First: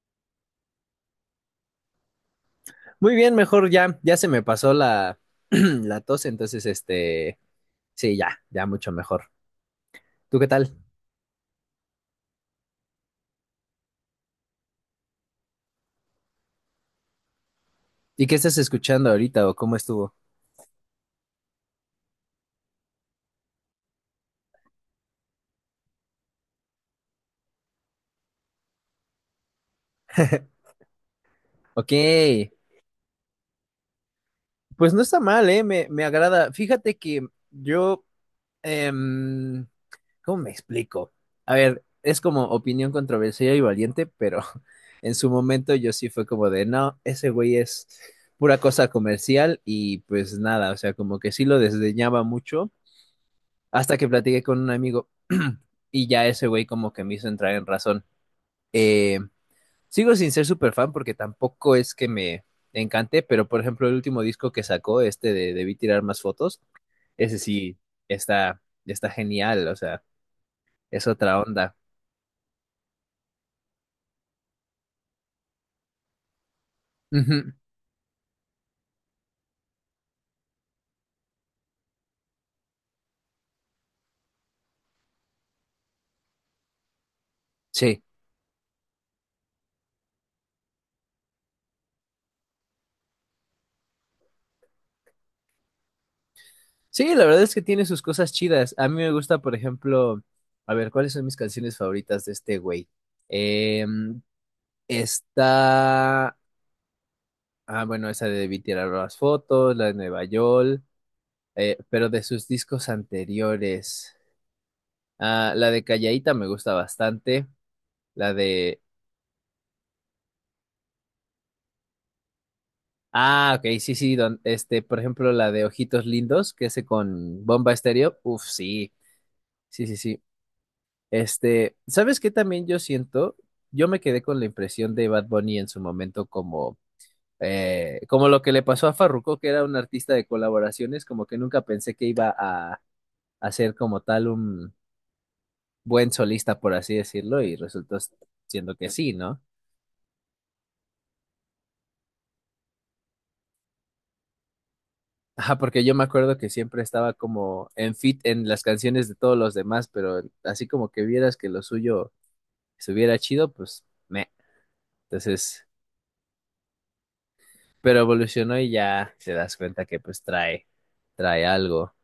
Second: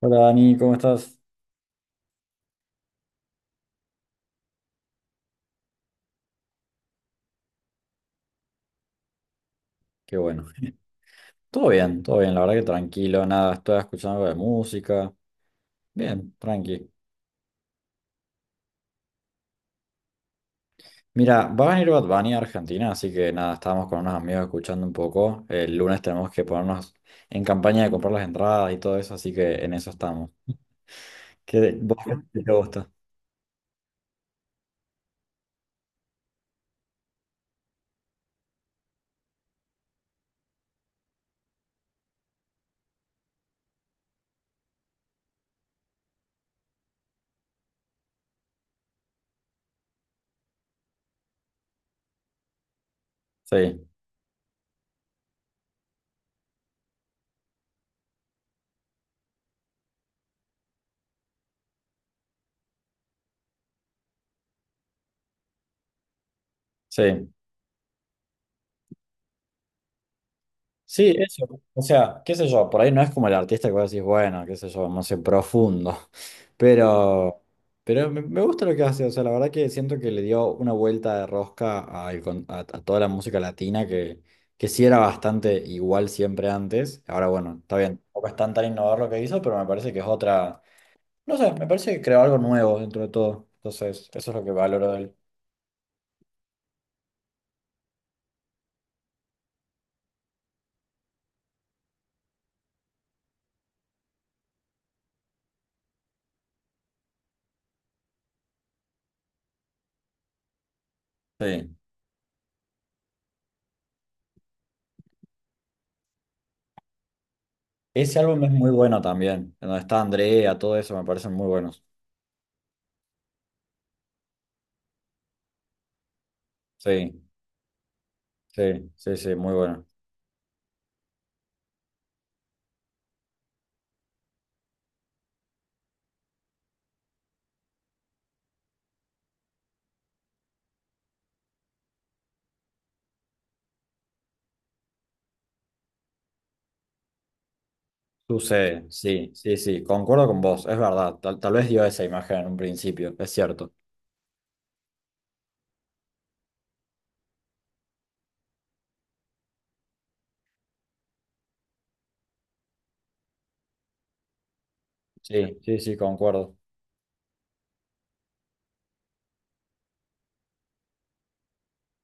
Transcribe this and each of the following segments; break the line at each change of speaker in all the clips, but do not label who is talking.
Hola Dani, ¿cómo estás?
Muy bien, mejor ya se me pasó la tos, entonces este, sí, ya mucho mejor.
Qué
¿Tú
bueno.
qué tal?
Todo bien, la verdad que tranquilo, nada, estoy escuchando algo de música. Bien, tranqui.
¿Y qué estás escuchando ahorita o cómo estuvo?
Mira, va a venir Bad Bunny a Argentina, así que nada, estábamos con unos amigos escuchando un poco. El lunes tenemos que ponernos en campaña de comprar las entradas y todo eso, así que en eso estamos. ¿Qué,
Ok,
vos qué te gusta?
pues no está mal, ¿eh? Me agrada. Fíjate que yo, em, ¿cómo me explico? A ver, es como opinión controversial y valiente, pero en su momento yo sí fue como de, no, ese güey es pura cosa comercial y pues nada, o sea, como que sí lo desdeñaba mucho
Sí,
hasta que platiqué con un amigo y ya ese güey como que me hizo entrar en razón. Eh, sigo sin ser súper fan porque tampoco es que me encante, pero por ejemplo el último disco que sacó, este de Debí Tirar Más Fotos,
sí.
ese sí está genial, o sea, es
Sí,
otra
eso.
onda.
O sea, qué sé yo, por ahí no es como el artista que vos decís, bueno, qué sé yo, no sé, profundo. Pero,
Ujú,
pero, me gusta lo que hace. O sea, la verdad que siento que le dio una vuelta de rosca al a toda la música latina que sí era bastante igual siempre antes. Ahora, bueno, está bien,
sí,
tampoco es tan tan innovador lo que hizo, pero me parece que es otra. No sé, me parece que creó algo nuevo dentro de todo. Entonces, eso es lo que valoro de él.
sí, la verdad es que tiene sus cosas chidas. A mí me gusta, por ejemplo, a ver, ¿cuáles son mis canciones favoritas de este güey? Em, está. Ah, bueno, esa de Debí Tirar las Fotos, la de Nueva York,
Sí.
pero de sus discos anteriores. Ah, la de Callaíta me gusta bastante.
Ese
La
álbum es muy
de.
bueno también. En Donde está Andrea, todo eso me parecen muy buenos.
Ah, ok, sí, sí, este, por ejemplo, la de Ojitos Lindos, que hace
Sí.
con Bomba Estéreo. Uf,
Sí,
sí,
sí, sí, muy bueno.
sí, sí, sí. Este, ¿sabes qué también yo siento? Yo me quedé con la impresión de Bad Bunny en su momento como. Como lo que le pasó a Farruko, que era un artista de colaboraciones, como que nunca pensé que iba a hacer como tal buen solista, por así decirlo, y resultó siendo
Sucede,
que sí,
sí,
¿no?
sí, sí, concuerdo con vos, es verdad, tal vez dio esa imagen en un principio, es cierto.
Ajá, porque yo me acuerdo que siempre estaba como en fit en las canciones de todos los demás, pero así como que vieras que lo suyo estuviera chido, pues me.
Sí,
Entonces,
sí, sí, concuerdo.
pero evolucionó y ya te das cuenta que pues trae algo.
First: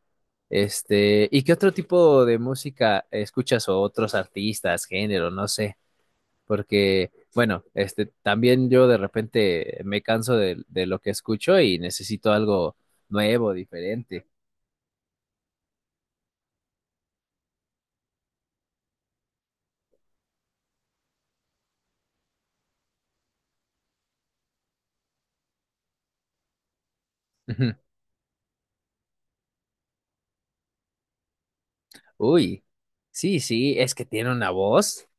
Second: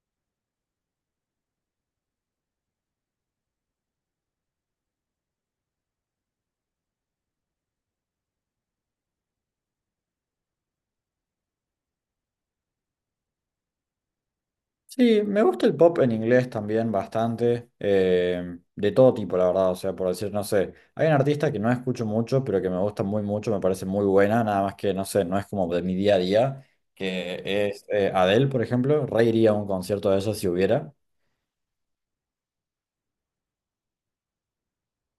Este, ¿y qué otro tipo de música escuchas o otros artistas, género, no sé? Porque, bueno, este, también yo de repente me canso de lo que escucho y necesito algo nuevo, diferente.
Sí, me gusta el pop en inglés también bastante, de todo tipo, la verdad, o sea, por decir, no sé, hay un artista que no escucho mucho, pero que me gusta muy mucho, me parece muy buena, nada más que, no sé, no es como de mi día a día, que
Ujú.
es Adele, por ejemplo, reiría a un concierto de eso si hubiera.
Uy, sí, sí, es que tiene una voz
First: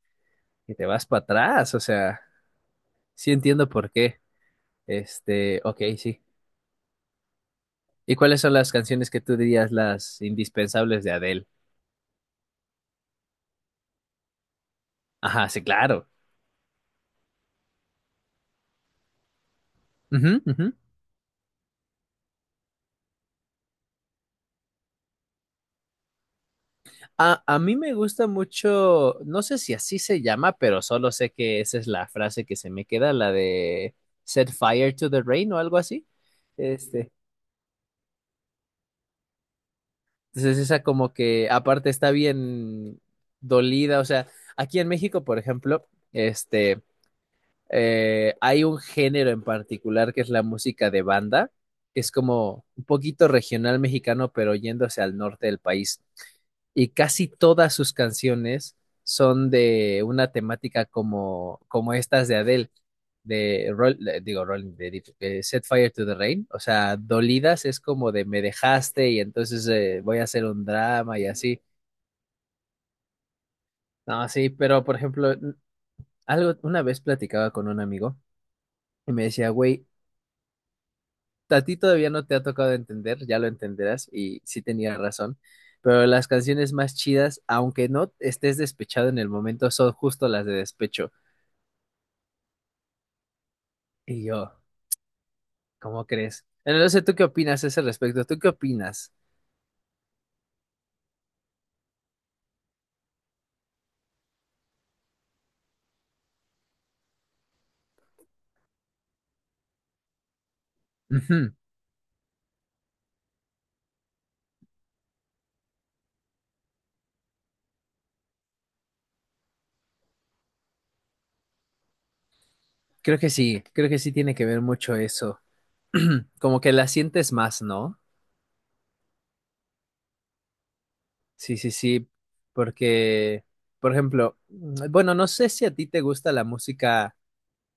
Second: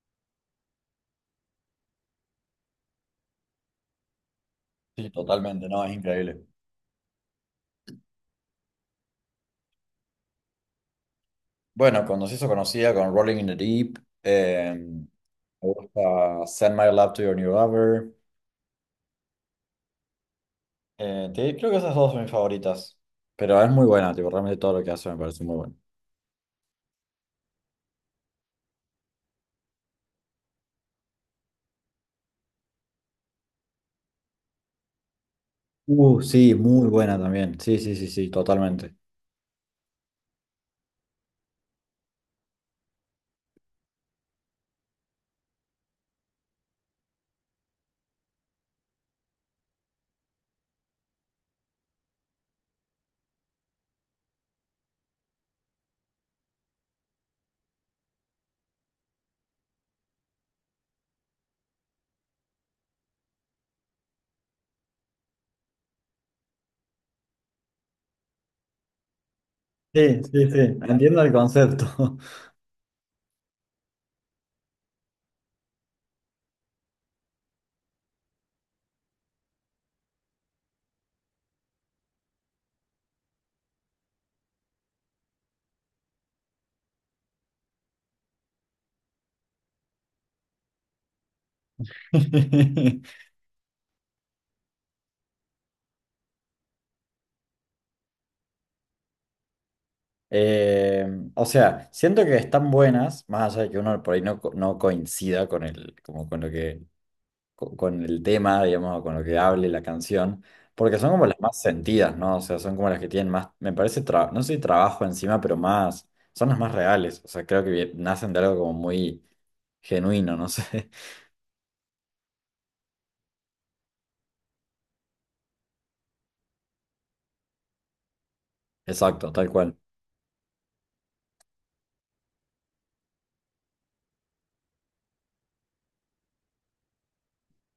que te vas para atrás, o sea, sí entiendo por qué.
Sí,
Este,
totalmente,
ok,
no, es
sí.
increíble.
¿Y cuáles son las canciones que tú dirías las indispensables de Adele?
Bueno, cuando se hizo conocida con Rolling in the Deep, me
Ajá, sí, claro.
gusta Send My Love to Your New Lover.
Ujú, ujú.
Creo que esas dos son mis favoritas. Pero es muy buena, tipo, realmente todo lo que hace me parece muy bueno.
A mí me gusta mucho, no sé si así se llama, pero solo sé que esa es la frase que se me queda, la de Set Fire to the Rain o algo así.
Sí, muy
Este,
buena también. Sí, sí, sí, sí, totalmente.
entonces esa como que aparte está bien dolida, o sea, aquí en México, por ejemplo, este, hay un género en particular que es la música de banda, que es como un poquito regional mexicano, pero yéndose al norte del país. Y casi todas sus canciones son de una temática como, como estas de Adele, de, Rolling, de Set Fire to the Rain, o sea, dolidas, es como de me dejaste y entonces voy
Sí,
a hacer
sí, sí,
un drama
entiendo
y
el
así.
concepto.
No, sí, pero por ejemplo, algo, una vez platicaba con un amigo y me decía, güey, a ti todavía no te ha tocado entender, ya lo entenderás, y sí tenía razón, pero las canciones más chidas, aunque no estés despechado en el momento, son justo las de despecho. Y yo, ¿cómo crees? Bueno, no sé, ¿tú qué opinas a ese respecto? ¿Tú qué opinas?
Eh, o sea, siento que están buenas, más allá de que uno por ahí no, no coincida con el, como con lo que con el tema, digamos, o con lo que hable la canción, porque son como las
Ujú,
más sentidas, ¿no? O sea, son como las que tienen más, me parece, no sé si trabajo encima, pero más, son las más reales, o sea, creo que nacen de algo como muy genuino, no sé,
creo que sí, creo que sí tiene que ver mucho eso. Como que la sientes más, ¿no?
exacto, tal cual.
Sí, sí, sí, porque, por ejemplo, bueno, no sé si a ti te gusta la música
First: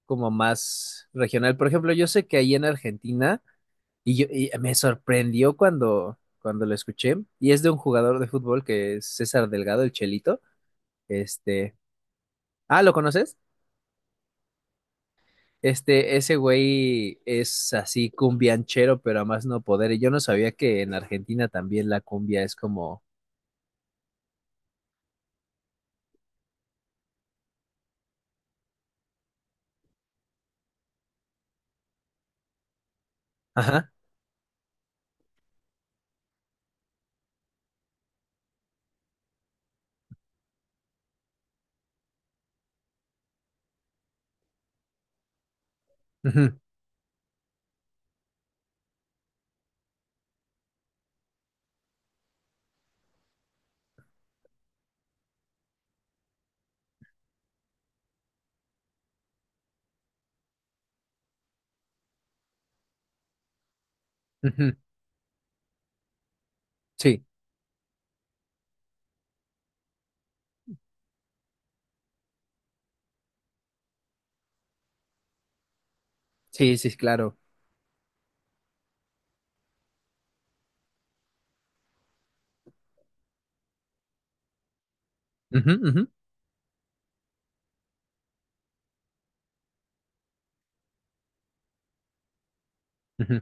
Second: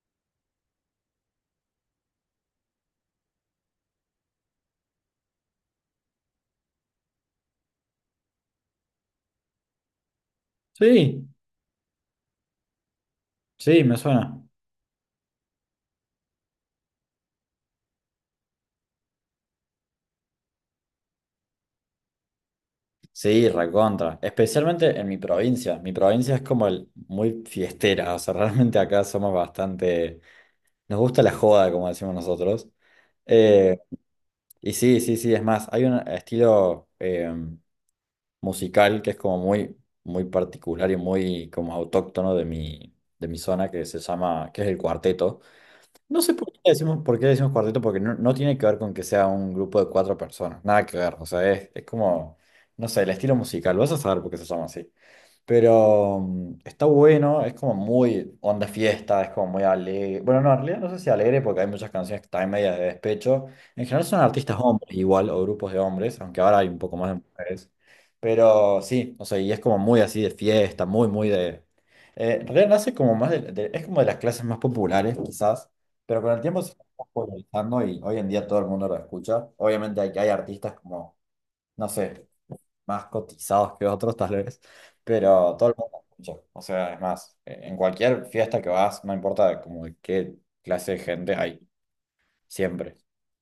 como más regional. Por ejemplo, yo sé que ahí en Argentina. Y, yo, y me sorprendió cuando lo escuché. Y es de un jugador de fútbol que es César Delgado, el Chelito.
Sí,
Este. Ah, ¿lo conoces?
sí, me suena.
Este, ese güey es así cumbianchero, pero a más no poder. Y yo no sabía que en Argentina también la cumbia es como.
Sí, recontra, especialmente en mi provincia es como muy fiestera, o sea, realmente acá somos bastante, nos gusta la joda, como decimos nosotros. Eh,
Ajá.
Y sí, sí, sí, es más, hay un estilo musical que es como muy, muy particular y muy como autóctono de mi zona que se llama, que es el cuarteto. No sé por
Ujú,
qué le decimos, por qué le decimos cuarteto, porque no tiene que ver con que sea un grupo de cuatro personas, nada que ver, o sea, es como, no sé, el estilo musical, vas a saber por qué se llama así. Pero está bueno, es como muy onda fiesta, es como muy alegre. Bueno, no, en realidad no sé si alegre porque hay muchas canciones que están medias de despecho. En general son artistas
ujú,
hombres igual o grupos de hombres, aunque ahora hay un poco más de
sí,
mujeres. Pero sí, o sea, y es como muy así de fiesta, muy, muy de en realidad nace como más es como de las clases más populares quizás, pero con el tiempo se
sí,
está
sí, claro.
popularizando y hoy en día todo el mundo lo escucha. Obviamente hay artistas como, no sé más cotizados que otros tal vez, pero todo
Ujú,
el
ujú,
mundo escucha. O sea, es más, en cualquier fiesta que vas, no importa como de qué clase de gente hay, siempre.
ujú.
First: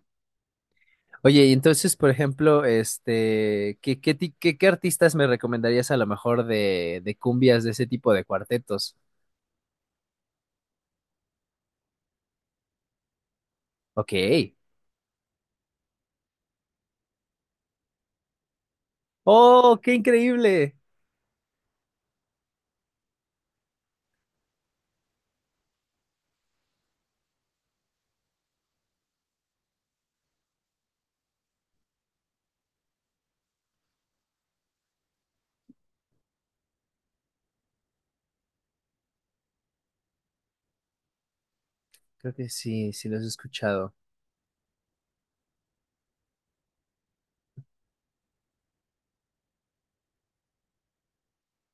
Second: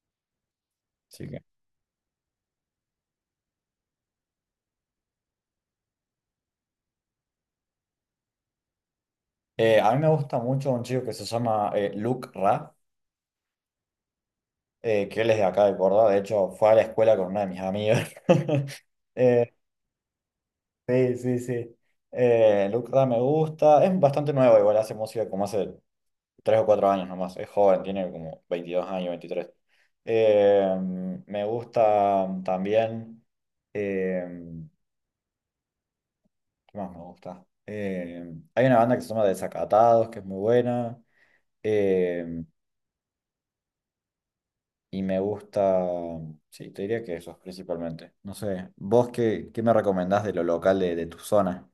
Así que,
Oye, y entonces, por ejemplo, este, ¿qué artistas me recomendarías a lo mejor de cumbias de ese tipo de cuartetos?
a mí me gusta mucho un chico que se llama Luke Ra,
Ok.
que él es de acá de Córdoba, de hecho fue a la escuela con una de mis amigas. Eh,
¡Oh, qué increíble!
sí, sí, sí. Luke Ra me gusta, es bastante nuevo, igual hace música como hace 3 o 4 años nomás, es joven, tiene como 22 años, 23. Eh, me gusta también, eh, ¿qué más me gusta? Hay una banda que se llama Desacatados, que es muy buena,
Creo
eh,
que sí, sí los he escuchado.
y me gusta, sí, te diría que esos principalmente. No sé, ¿vos qué, qué me recomendás de lo local de tu zona?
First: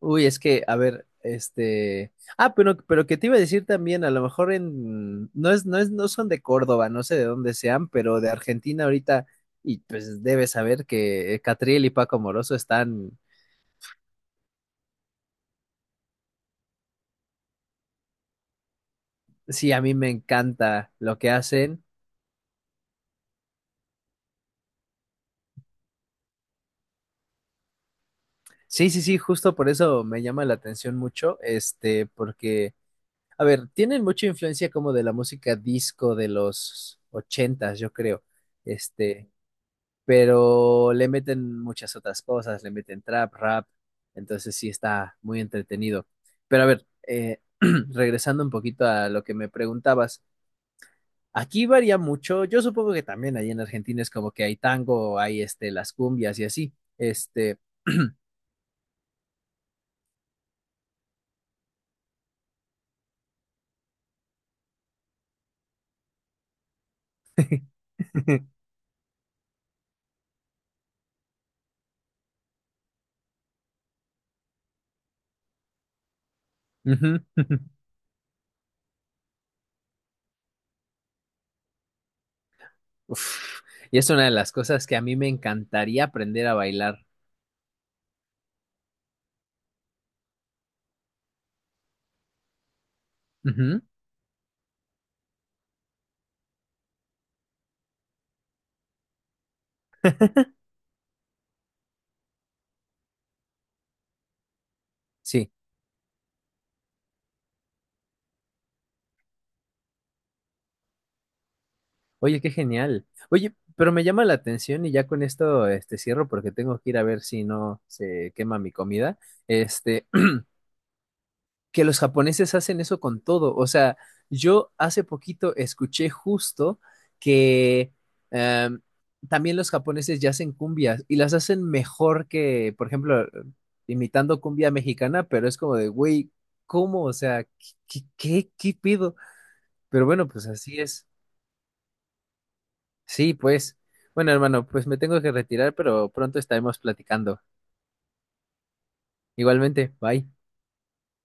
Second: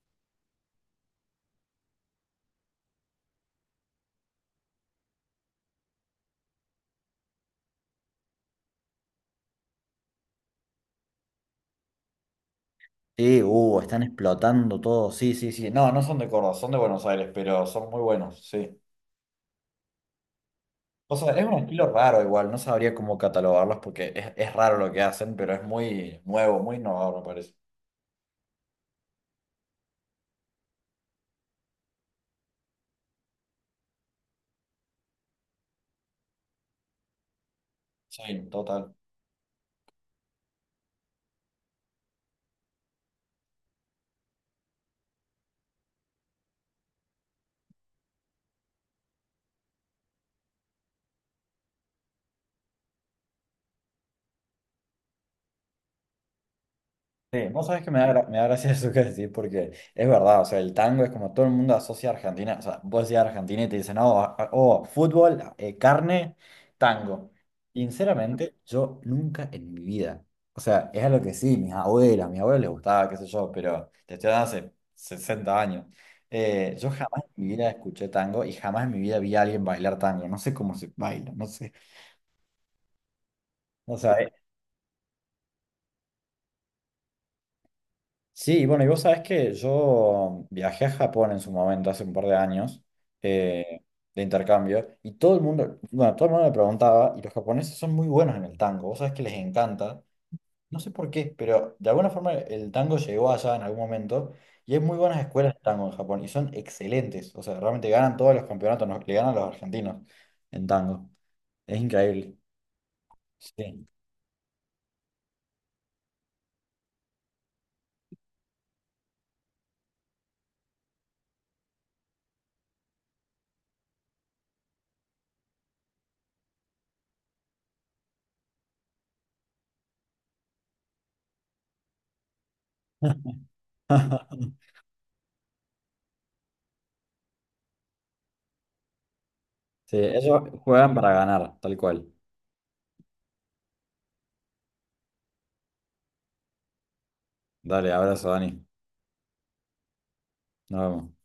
Uy, es que, a ver, este. Ah, pero que te iba a decir también, a lo mejor en. No son de Córdoba, no sé de dónde sean, pero de Argentina ahorita, y pues debes saber que Catriel y Paco Moroso están.
Sí, están explotando todo, sí, sí, sí. No, no son de Córdoba, son de Buenos Aires, pero son muy buenos, sí.
Sí, a mí me encanta
O
lo que
sea, es un
hacen.
estilo raro igual, no sabría cómo catalogarlos porque es raro lo que hacen, pero es muy nuevo, muy innovador, me parece.
Sí, sí, sí, justo por eso me llama la atención mucho, este, porque. A ver, tienen mucha influencia como de la música disco de los ochentas, yo
Sí,
creo.
total.
Este, pero le meten muchas otras cosas, le meten trap, rap, entonces sí está muy entretenido. Pero a ver, regresando un poquito a lo que me preguntabas, aquí varía mucho, yo supongo que también ahí en Argentina es como que hay tango, hay este, las cumbias y así.
Sí,
Este,
vos sabés que me da gracia eso que decís, porque es verdad, o sea, el tango es como todo el mundo asocia a Argentina, o sea, vos decís Argentina y te dicen, oh, oh, fútbol, carne, tango. Sinceramente, yo nunca en mi vida, o sea, es algo que sí, mis abuelas, a mis abuelos les gustaba, qué sé yo, pero te estoy hablando hace 60 años. Yo
ujú,
jamás en mi vida escuché tango y jamás en mi vida vi a alguien bailar tango, no sé cómo se baila, no sé.
uf,
O
y es
sea,
una de las cosas que a mí me encantaría aprender a bailar.
sí, bueno, y vos sabés que yo viajé a Japón en su momento, hace un par de años,
Ujú.
eh, de intercambio, y todo el mundo, bueno, todo el mundo me preguntaba, y los japoneses son muy buenos en el tango, vos sabés que les encanta, no sé por qué, pero de alguna forma el tango llegó allá en algún momento, y hay muy buenas
Sí,
escuelas de tango en Japón, y son excelentes, o sea, realmente ganan todos los campeonatos, le ganan a los argentinos en tango, es increíble,
oye, qué genial. Oye,
sí.
pero me llama la atención y ya con esto este, cierro porque tengo que ir a ver si no se quema mi comida. Este, que los japoneses hacen eso con todo. O sea, yo hace poquito escuché justo que em, también los japoneses ya hacen cumbias y las hacen mejor que, por ejemplo, imitando cumbia mexicana, pero es como de, güey, ¿cómo? O sea, ¿qué qué pido?
Sí,
Pero bueno,
ellos
pues así
juegan
es.
para ganar, tal cual.
Sí, pues. Bueno, hermano, pues me tengo que retirar, pero pronto estaremos platicando.
Dale, abrazo, Dani.
Igualmente, bye.
Nos vemos.